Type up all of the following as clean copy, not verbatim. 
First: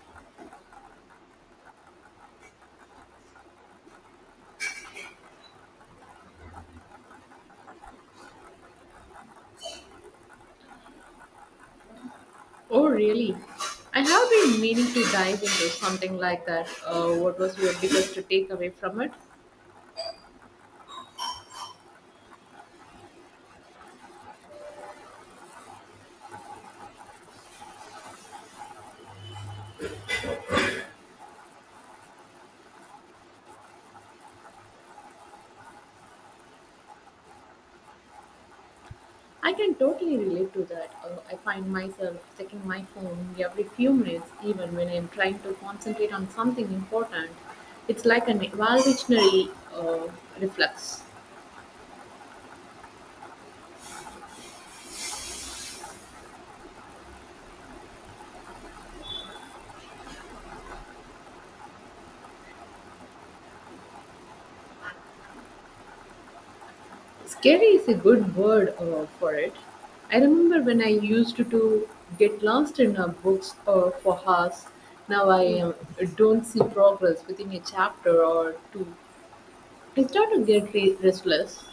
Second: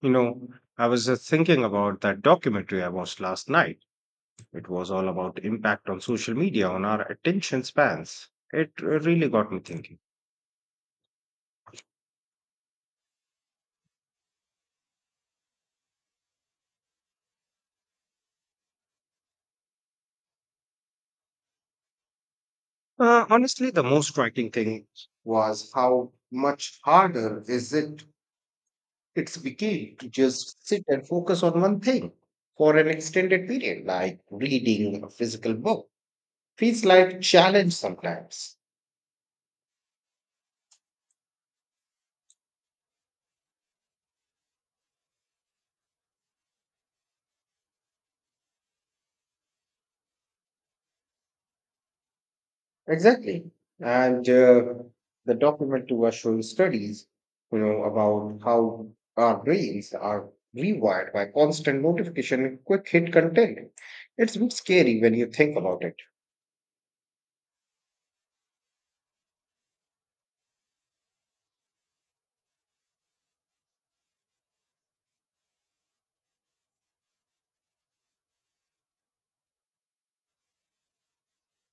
You know, I was just thinking about that documentary I watched last night. It was all about impact on social media on our attention spans. It really got me thinking. Oh, really? I have been meaning to dive into something like that. What was your biggest takeaway from it? Honestly, the most striking thing was how much harder is it it's became to just sit and focus on one thing for an extended period, like reading a physical book. Feels like challenge sometimes. I can totally relate to that. I find myself checking my phone every few minutes, even when I'm trying to concentrate on something important. It's like an evolutionary uh, reflex. Exactly. And the documentary was showing studies, you know, about how our brains are rewired by constant notification and quick hit content. It's a bit scary when you think about it. Scary is a good word for it. I remember when I used to get lost in books for hours. Now I don't see progress within a chapter or two. I start to get restless.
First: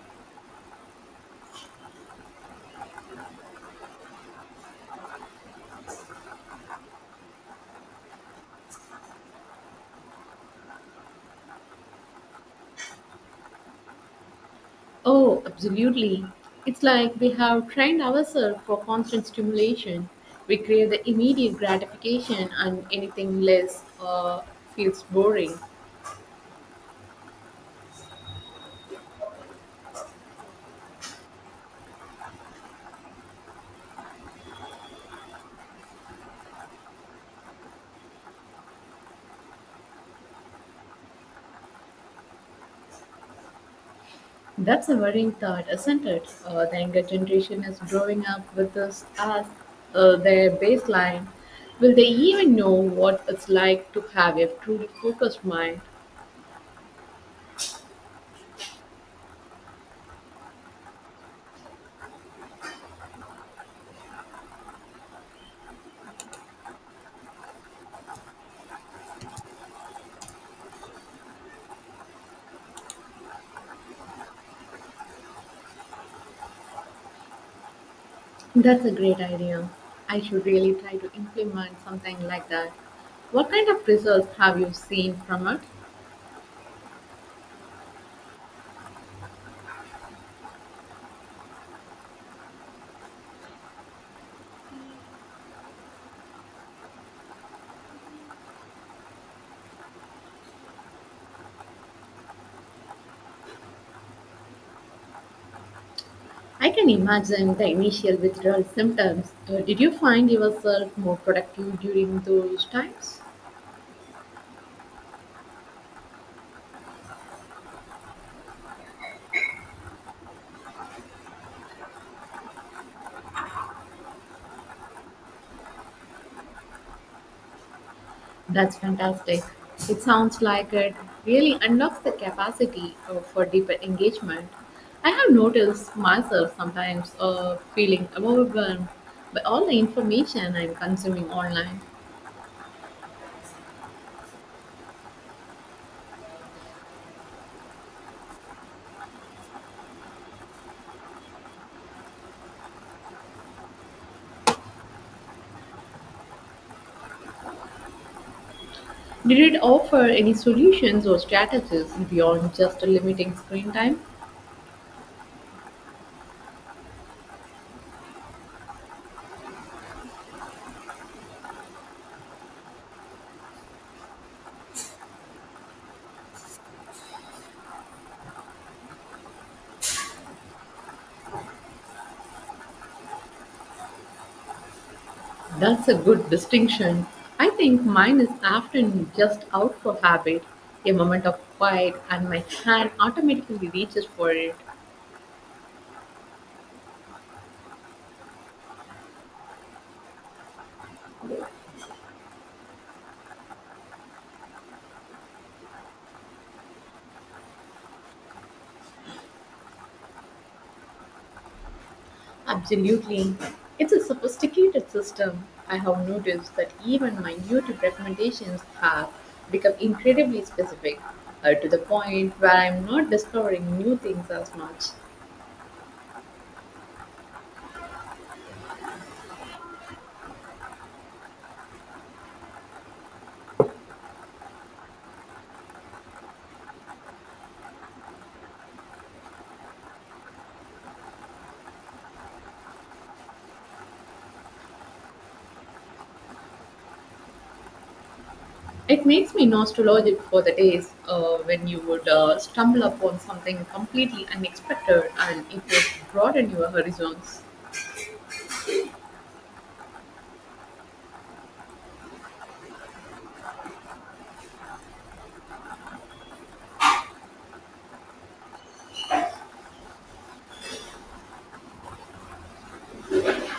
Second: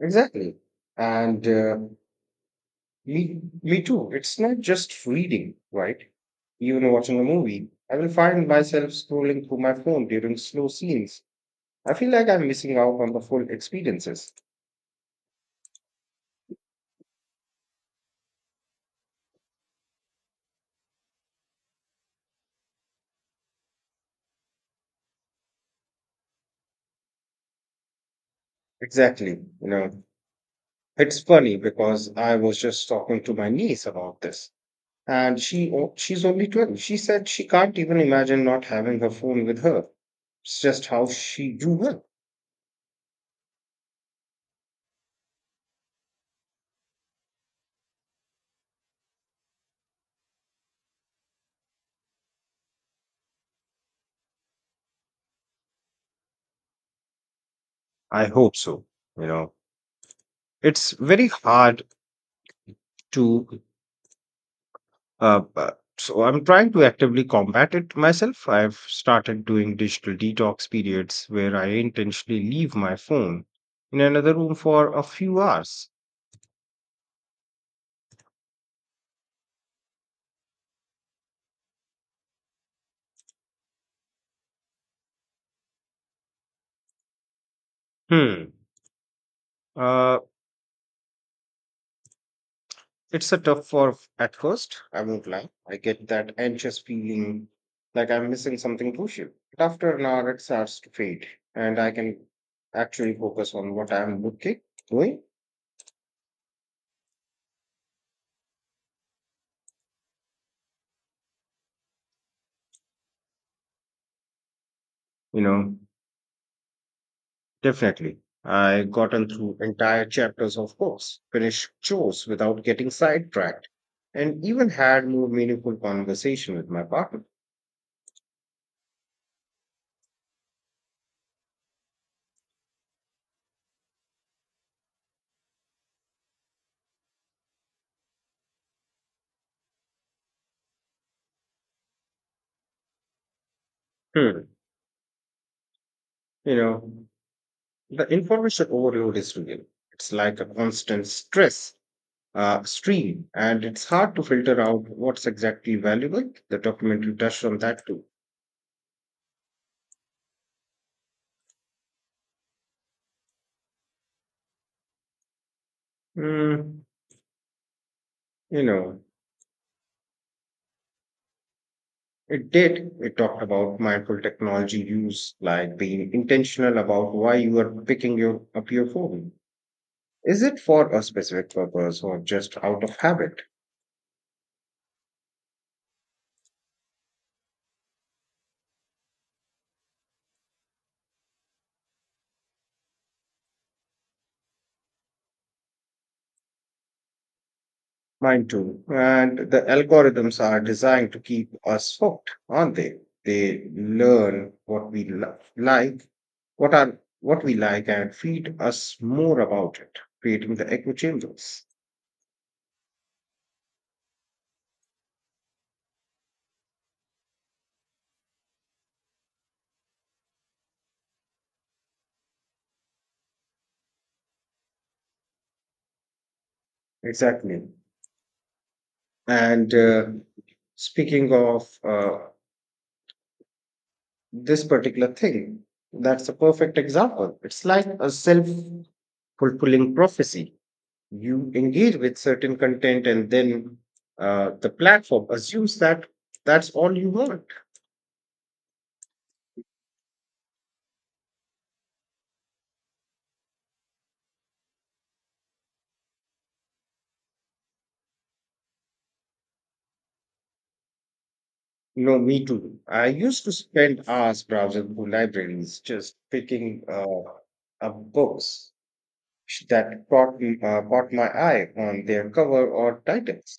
Exactly. And uh, me too. It's not just reading, right? Even watching a movie, I will find myself scrolling through my phone during slow scenes I feel like I'm missing out on the full experiences. Oh, absolutely. It's like we have trained ourselves for constant stimulation. We crave the immediate gratification, and anything less feels boring. Exactly. You know, it's funny because I was just talking to my niece about this, and she's only 12. She said she can't even imagine not having her phone with her. It's just how she grew up. That's a worrying thought, isn't it? The younger generation is growing up with this as their baseline. Will they even know what it's like to have a truly focused mind? I hope so. You know, it's very hard to But so I'm trying to actively combat it myself. I've started doing digital detox periods where I intentionally leave my phone in another room for a few hours. That's a great idea. I should really try to implement something like that. What kind of results have you seen from it? Hmm. Uh, it's a tough for at first. I won't lie. I get that anxious feeling like I'm missing something crucial. But after an hour, it starts to fade, and I can actually focus on what I'm looking doing. I can imagine the initial withdrawal symptoms. Did you find yourself more productive during those times? You know. Definitely. I gotten through entire chapters of course, finished chores without getting sidetracked, and even had more meaningful conversation with my partner. That's fantastic. It sounds like it really unlocks the capacity for deeper engagement. I have noticed myself sometimes feeling overwhelmed by all the information I'm consuming online. Hmm. You know, the information overload is real. It's like a constant stress stream, and it's hard to filter out what's exactly valuable. The documentary touched on that too. Did it offer any solutions or strategies beyond just limiting screen time? Mm, you know, It did. It talked about mindful technology use, like being intentional about why you are picking your, up your phone. Is it for a specific purpose or just out of habit? That's a good distinction. I think mine is often just out for habit, a moment of quiet, and my hand automatically reaches for it. Mine too. And the algorithms are designed to keep us hooked, aren't they? They learn like, what are what we like, and feed us more about it, creating the echo chambers. Absolutely. It's a sophisticated system. I have noticed that even minute recommendations have become incredibly specific, to the point where I'm not discovering new things as much. Exactly. And Speaking of this particular thing. That's a perfect example. It's like a self fulfilling prophecy. You engage with certain content, and then the platform assumes that that's all you want. It makes me nostalgic for the days when you would stumble upon something completely unexpected and it would broaden your horizons. No, me too. I used to spend hours browsing through libraries, just picking up books that caught my eye on their cover or titles.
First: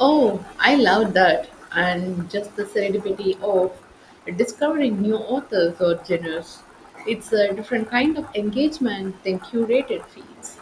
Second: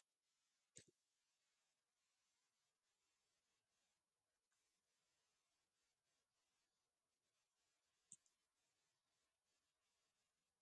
Oh, I love that. And just the serendipity of discovering new authors or genres. It's a different kind of engagement than curated feeds.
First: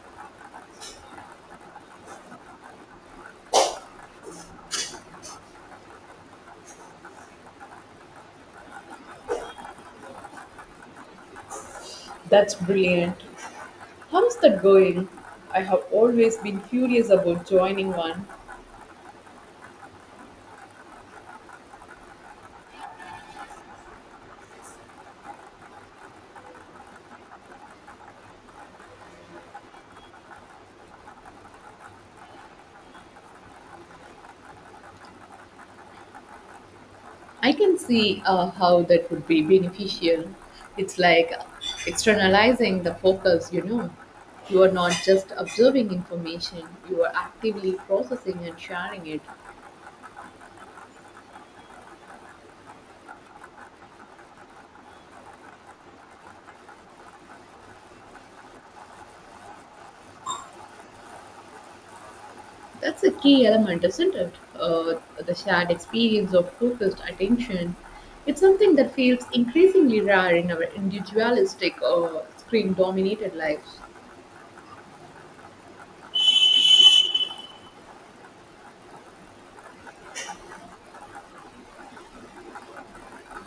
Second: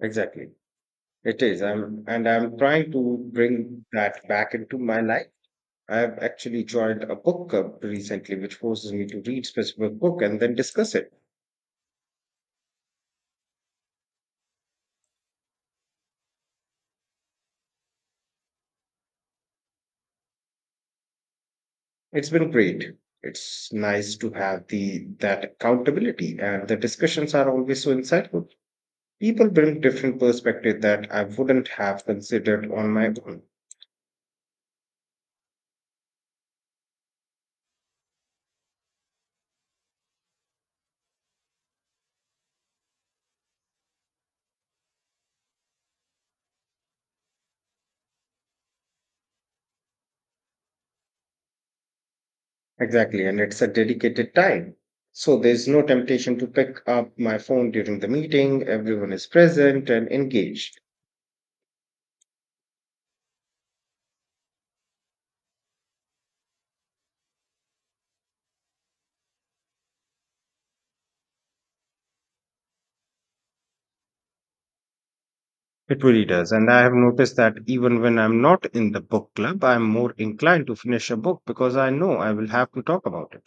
Exactly. It is. And I'm trying to bring that back into my life. I've actually joined a book club recently, which forces me to read specific book and then discuss it. That's brilliant. How's that going? I have always been curious about joining one. It's been great. It's nice to have the that accountability, and the discussions are always so insightful. People bring different perspective that I wouldn't have considered on my own. I can see how that would be beneficial. It's like externalizing the focus, you know. You are not just observing information, you are actively processing and sharing it. Exactly, and it's a dedicated time. So there's no temptation to pick up my phone during the meeting. Everyone is present and engaged. That's a key element, isn't it? The shared experience of focused attention. It's something that feels increasingly rare in our individualistic or screen dominated lives. It really does. And I have noticed that even when I'm not in the book club, I'm more inclined to finish a book because I know I will have to talk about it.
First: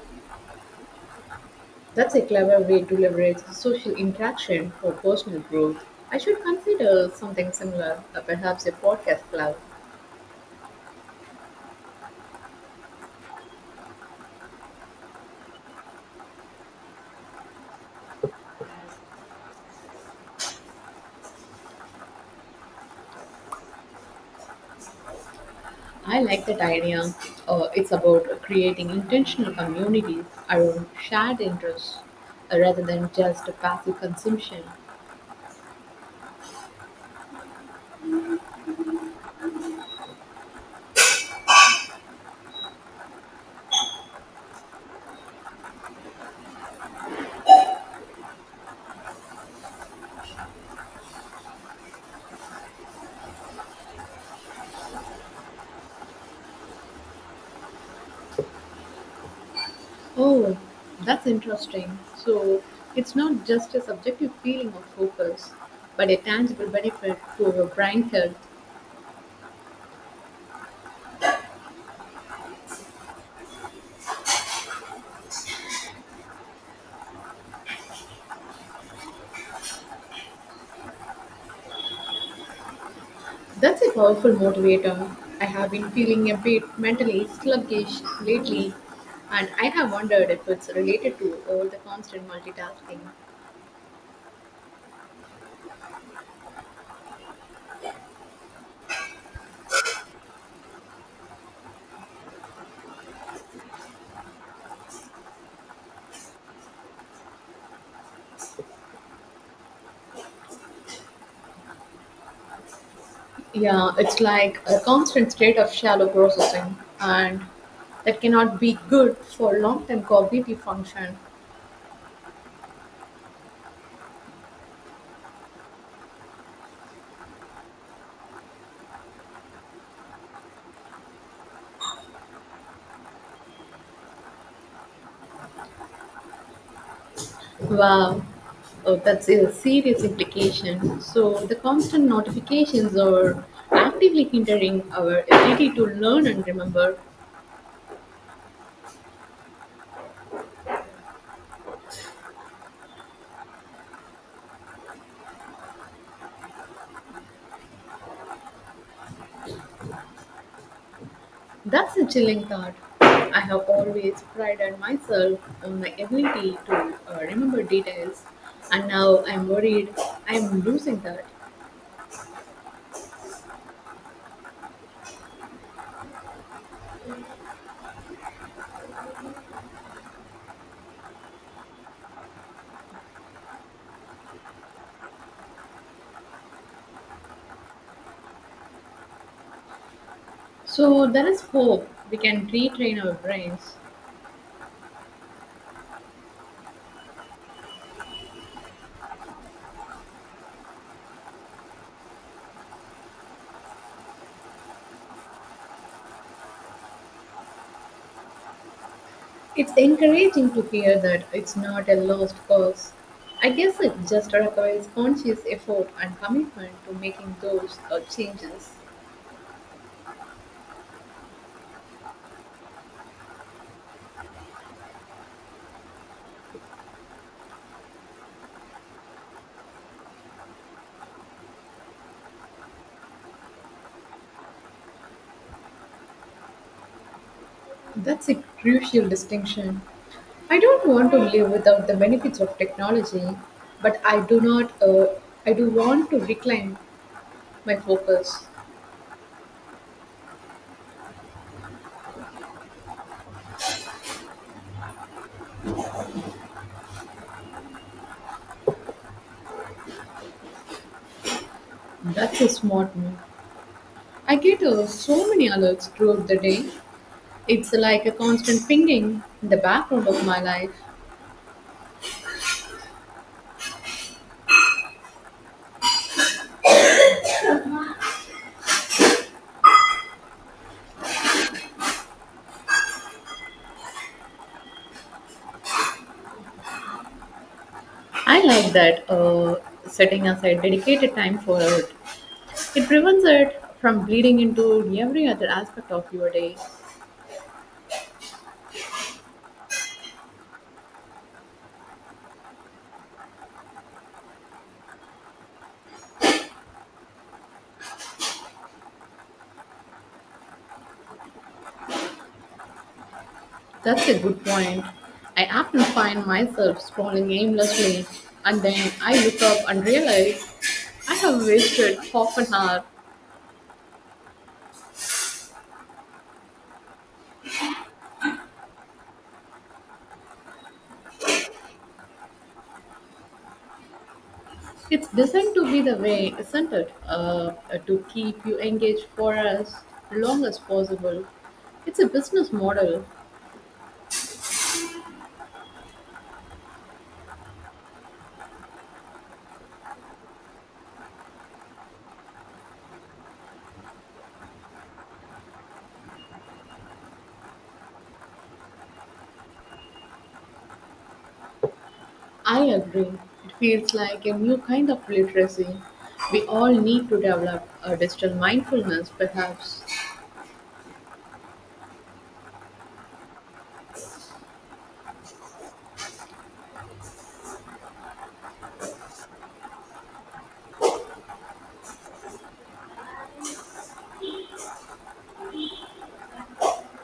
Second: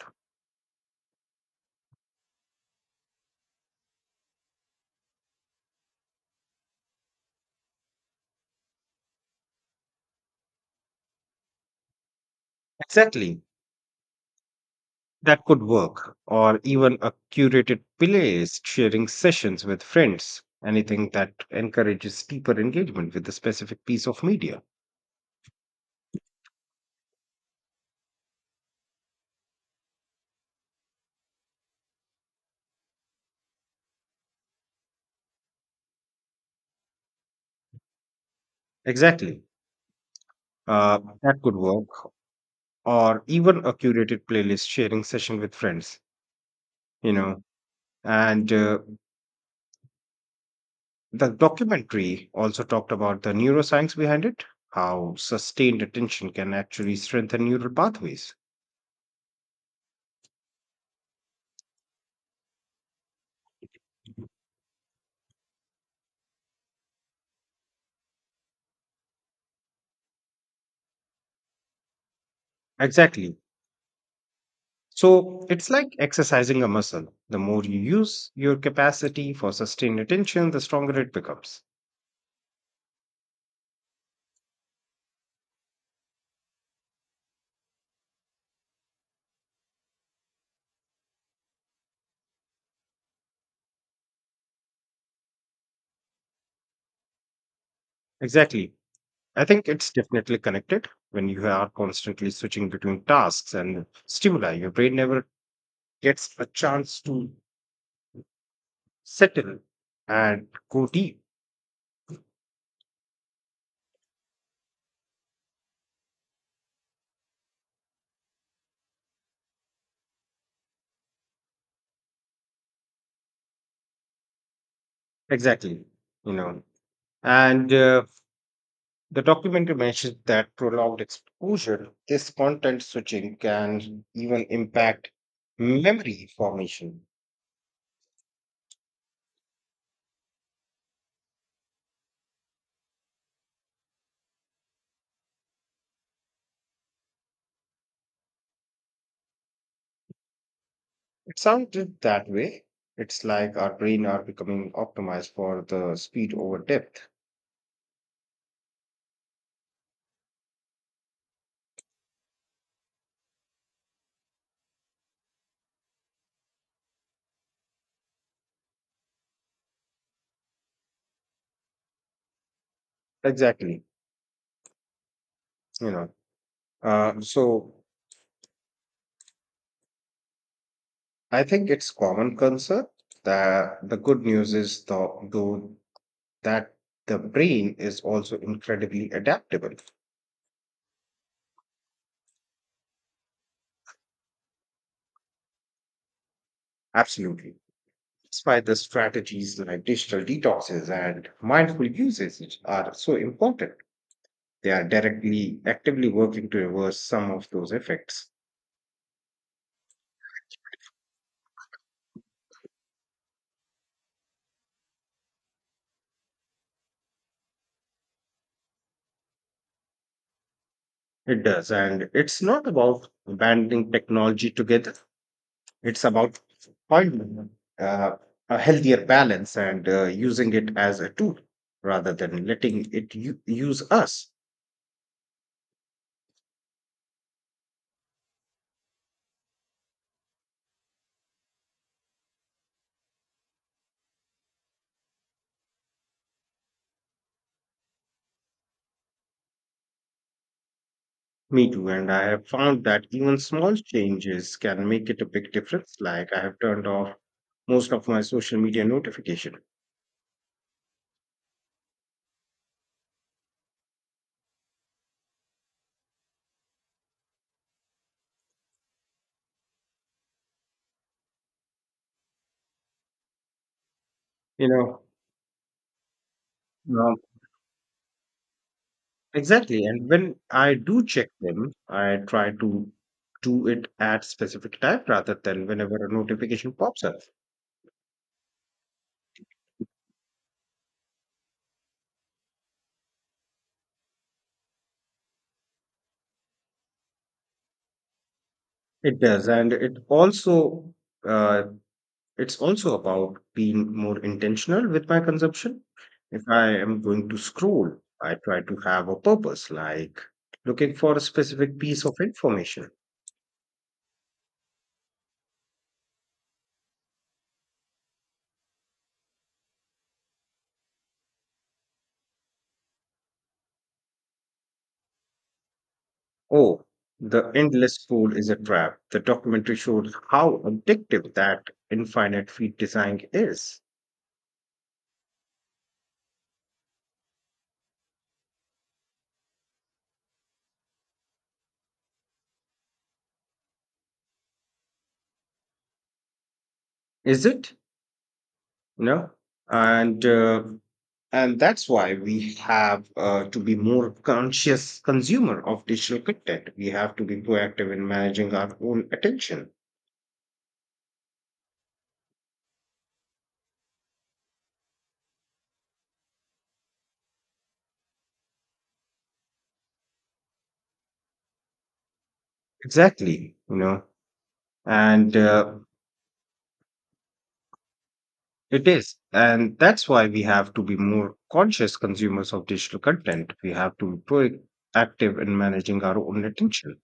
That's a clever way to leverage social interaction for personal growth. I should consider something similar, perhaps a podcast club. Exactly. That could work, or even a curated playlist sharing sessions with friends, anything that encourages deeper engagement with a specific piece of media. I like that idea. It's about creating intentional communities around shared interests rather than just passive consumption. Exactly. That could work, or even a curated playlist sharing session with friends, you know, and the documentary also talked about the neuroscience behind it, how sustained attention can actually strengthen neural pathways. Oh, that's interesting. So it's not just a subjective feeling of focus, but a tangible benefit to your brain health. Exactly. So it's like exercising a muscle. The more you use your capacity for sustained attention, the stronger it becomes. That's a powerful motivator. I have been feeling a bit mentally sluggish lately, and I have wondered if it's related to all the constant multitasking. Exactly. I think it's definitely connected. When you are constantly switching between tasks and stimuli, your brain never gets a chance to settle, and go deep. Yeah, it's like a constant state of shallow processing, and that cannot be good for long term cognitive function. Exactly. You know, and the documentary mentions that prolonged exposure, this content switching can even impact memory formation. Wow, oh, that's a serious implication. So, the constant notifications are actively hindering our ability to learn and remember. It sounded that way. It's like our brain are becoming optimized for the speed over depth. That's a chilling thought. I have always prided myself on my ability to remember details, and now I'm worried I'm losing that. Exactly. You know. So I think it's common concern that the good news is though that the brain is also incredibly adaptable. So, there is hope we can retrain our brains. Absolutely. Despite the strategies like digital detoxes and mindful uses which are so important, they are directly, actively working to reverse some of those effects. It's encouraging to hear that it's not a lost cause. I guess it just requires conscious effort and commitment to making those changes. It does. And it's not about abandoning technology together, it's about finding uh, a healthier balance and using it as a tool rather than letting use us. That's a crucial distinction. I don't want to live without the benefits of technology, but I do not. I do want to reclaim my focus. Me too, and I have found that even small changes can make it a big difference. Like I have turned off most of my social media notification. That's a smart move. I get so many alerts throughout the day. It's like a constant pinging in the background of my life. You know, um, exactly. And when I do check them, I try to do it at specific time rather than whenever a notification pops up. I like that setting aside dedicated time for it. It prevents it from bleeding into every other aspect of your day. It does, and uh, it's also about being more intentional with my consumption. If I am going to scroll, I try to have a purpose, like looking for a specific piece of information. That's a good point. I often find myself scrolling aimlessly and then I look up and realize I have wasted half an hour. Oh, the endless scroll is a trap. The documentary showed how addictive that infinite feed design is. It's designed to be the way, isn't it? To keep you engaged for as long as possible. It's a business model, Is it? No. And uh, and that's why we have to be more conscious consumer of digital content. We have to be proactive in managing our own attention. I agree. It feels like a new kind of literacy. We all need to develop a digital mindfulness, perhaps. Exactly, you know, and it is. And that's why we have to be more conscious consumers of digital content. We have to be proactive in managing our own attention.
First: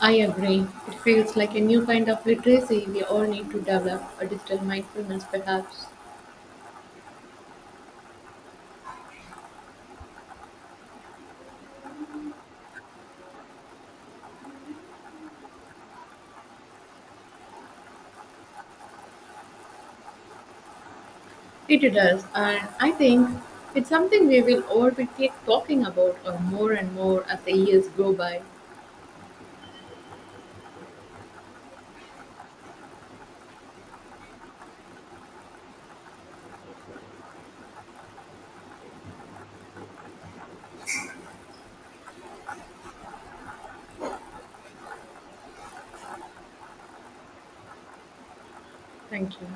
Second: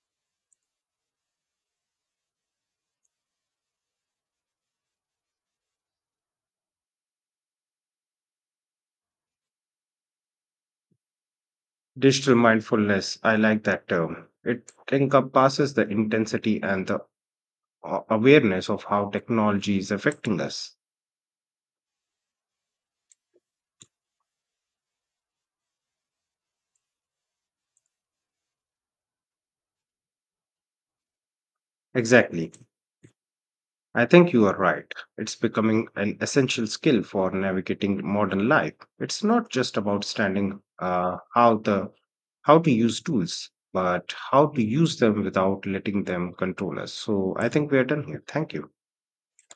I agree. It feels like a new kind of literacy. We all need to develop a digital mindfulness, perhaps. Digital mindfulness, I like that term. It encompasses the intensity and awareness of how technology is affecting us. It does. And I think it's something we will all be keep talking about more and more as the years go by. Exactly. I think you are right. It's becoming an essential skill for navigating modern life. It's not just about standing how to use tools, but how to use them without letting them control us. So I think we are done here. Thank you. Thank you.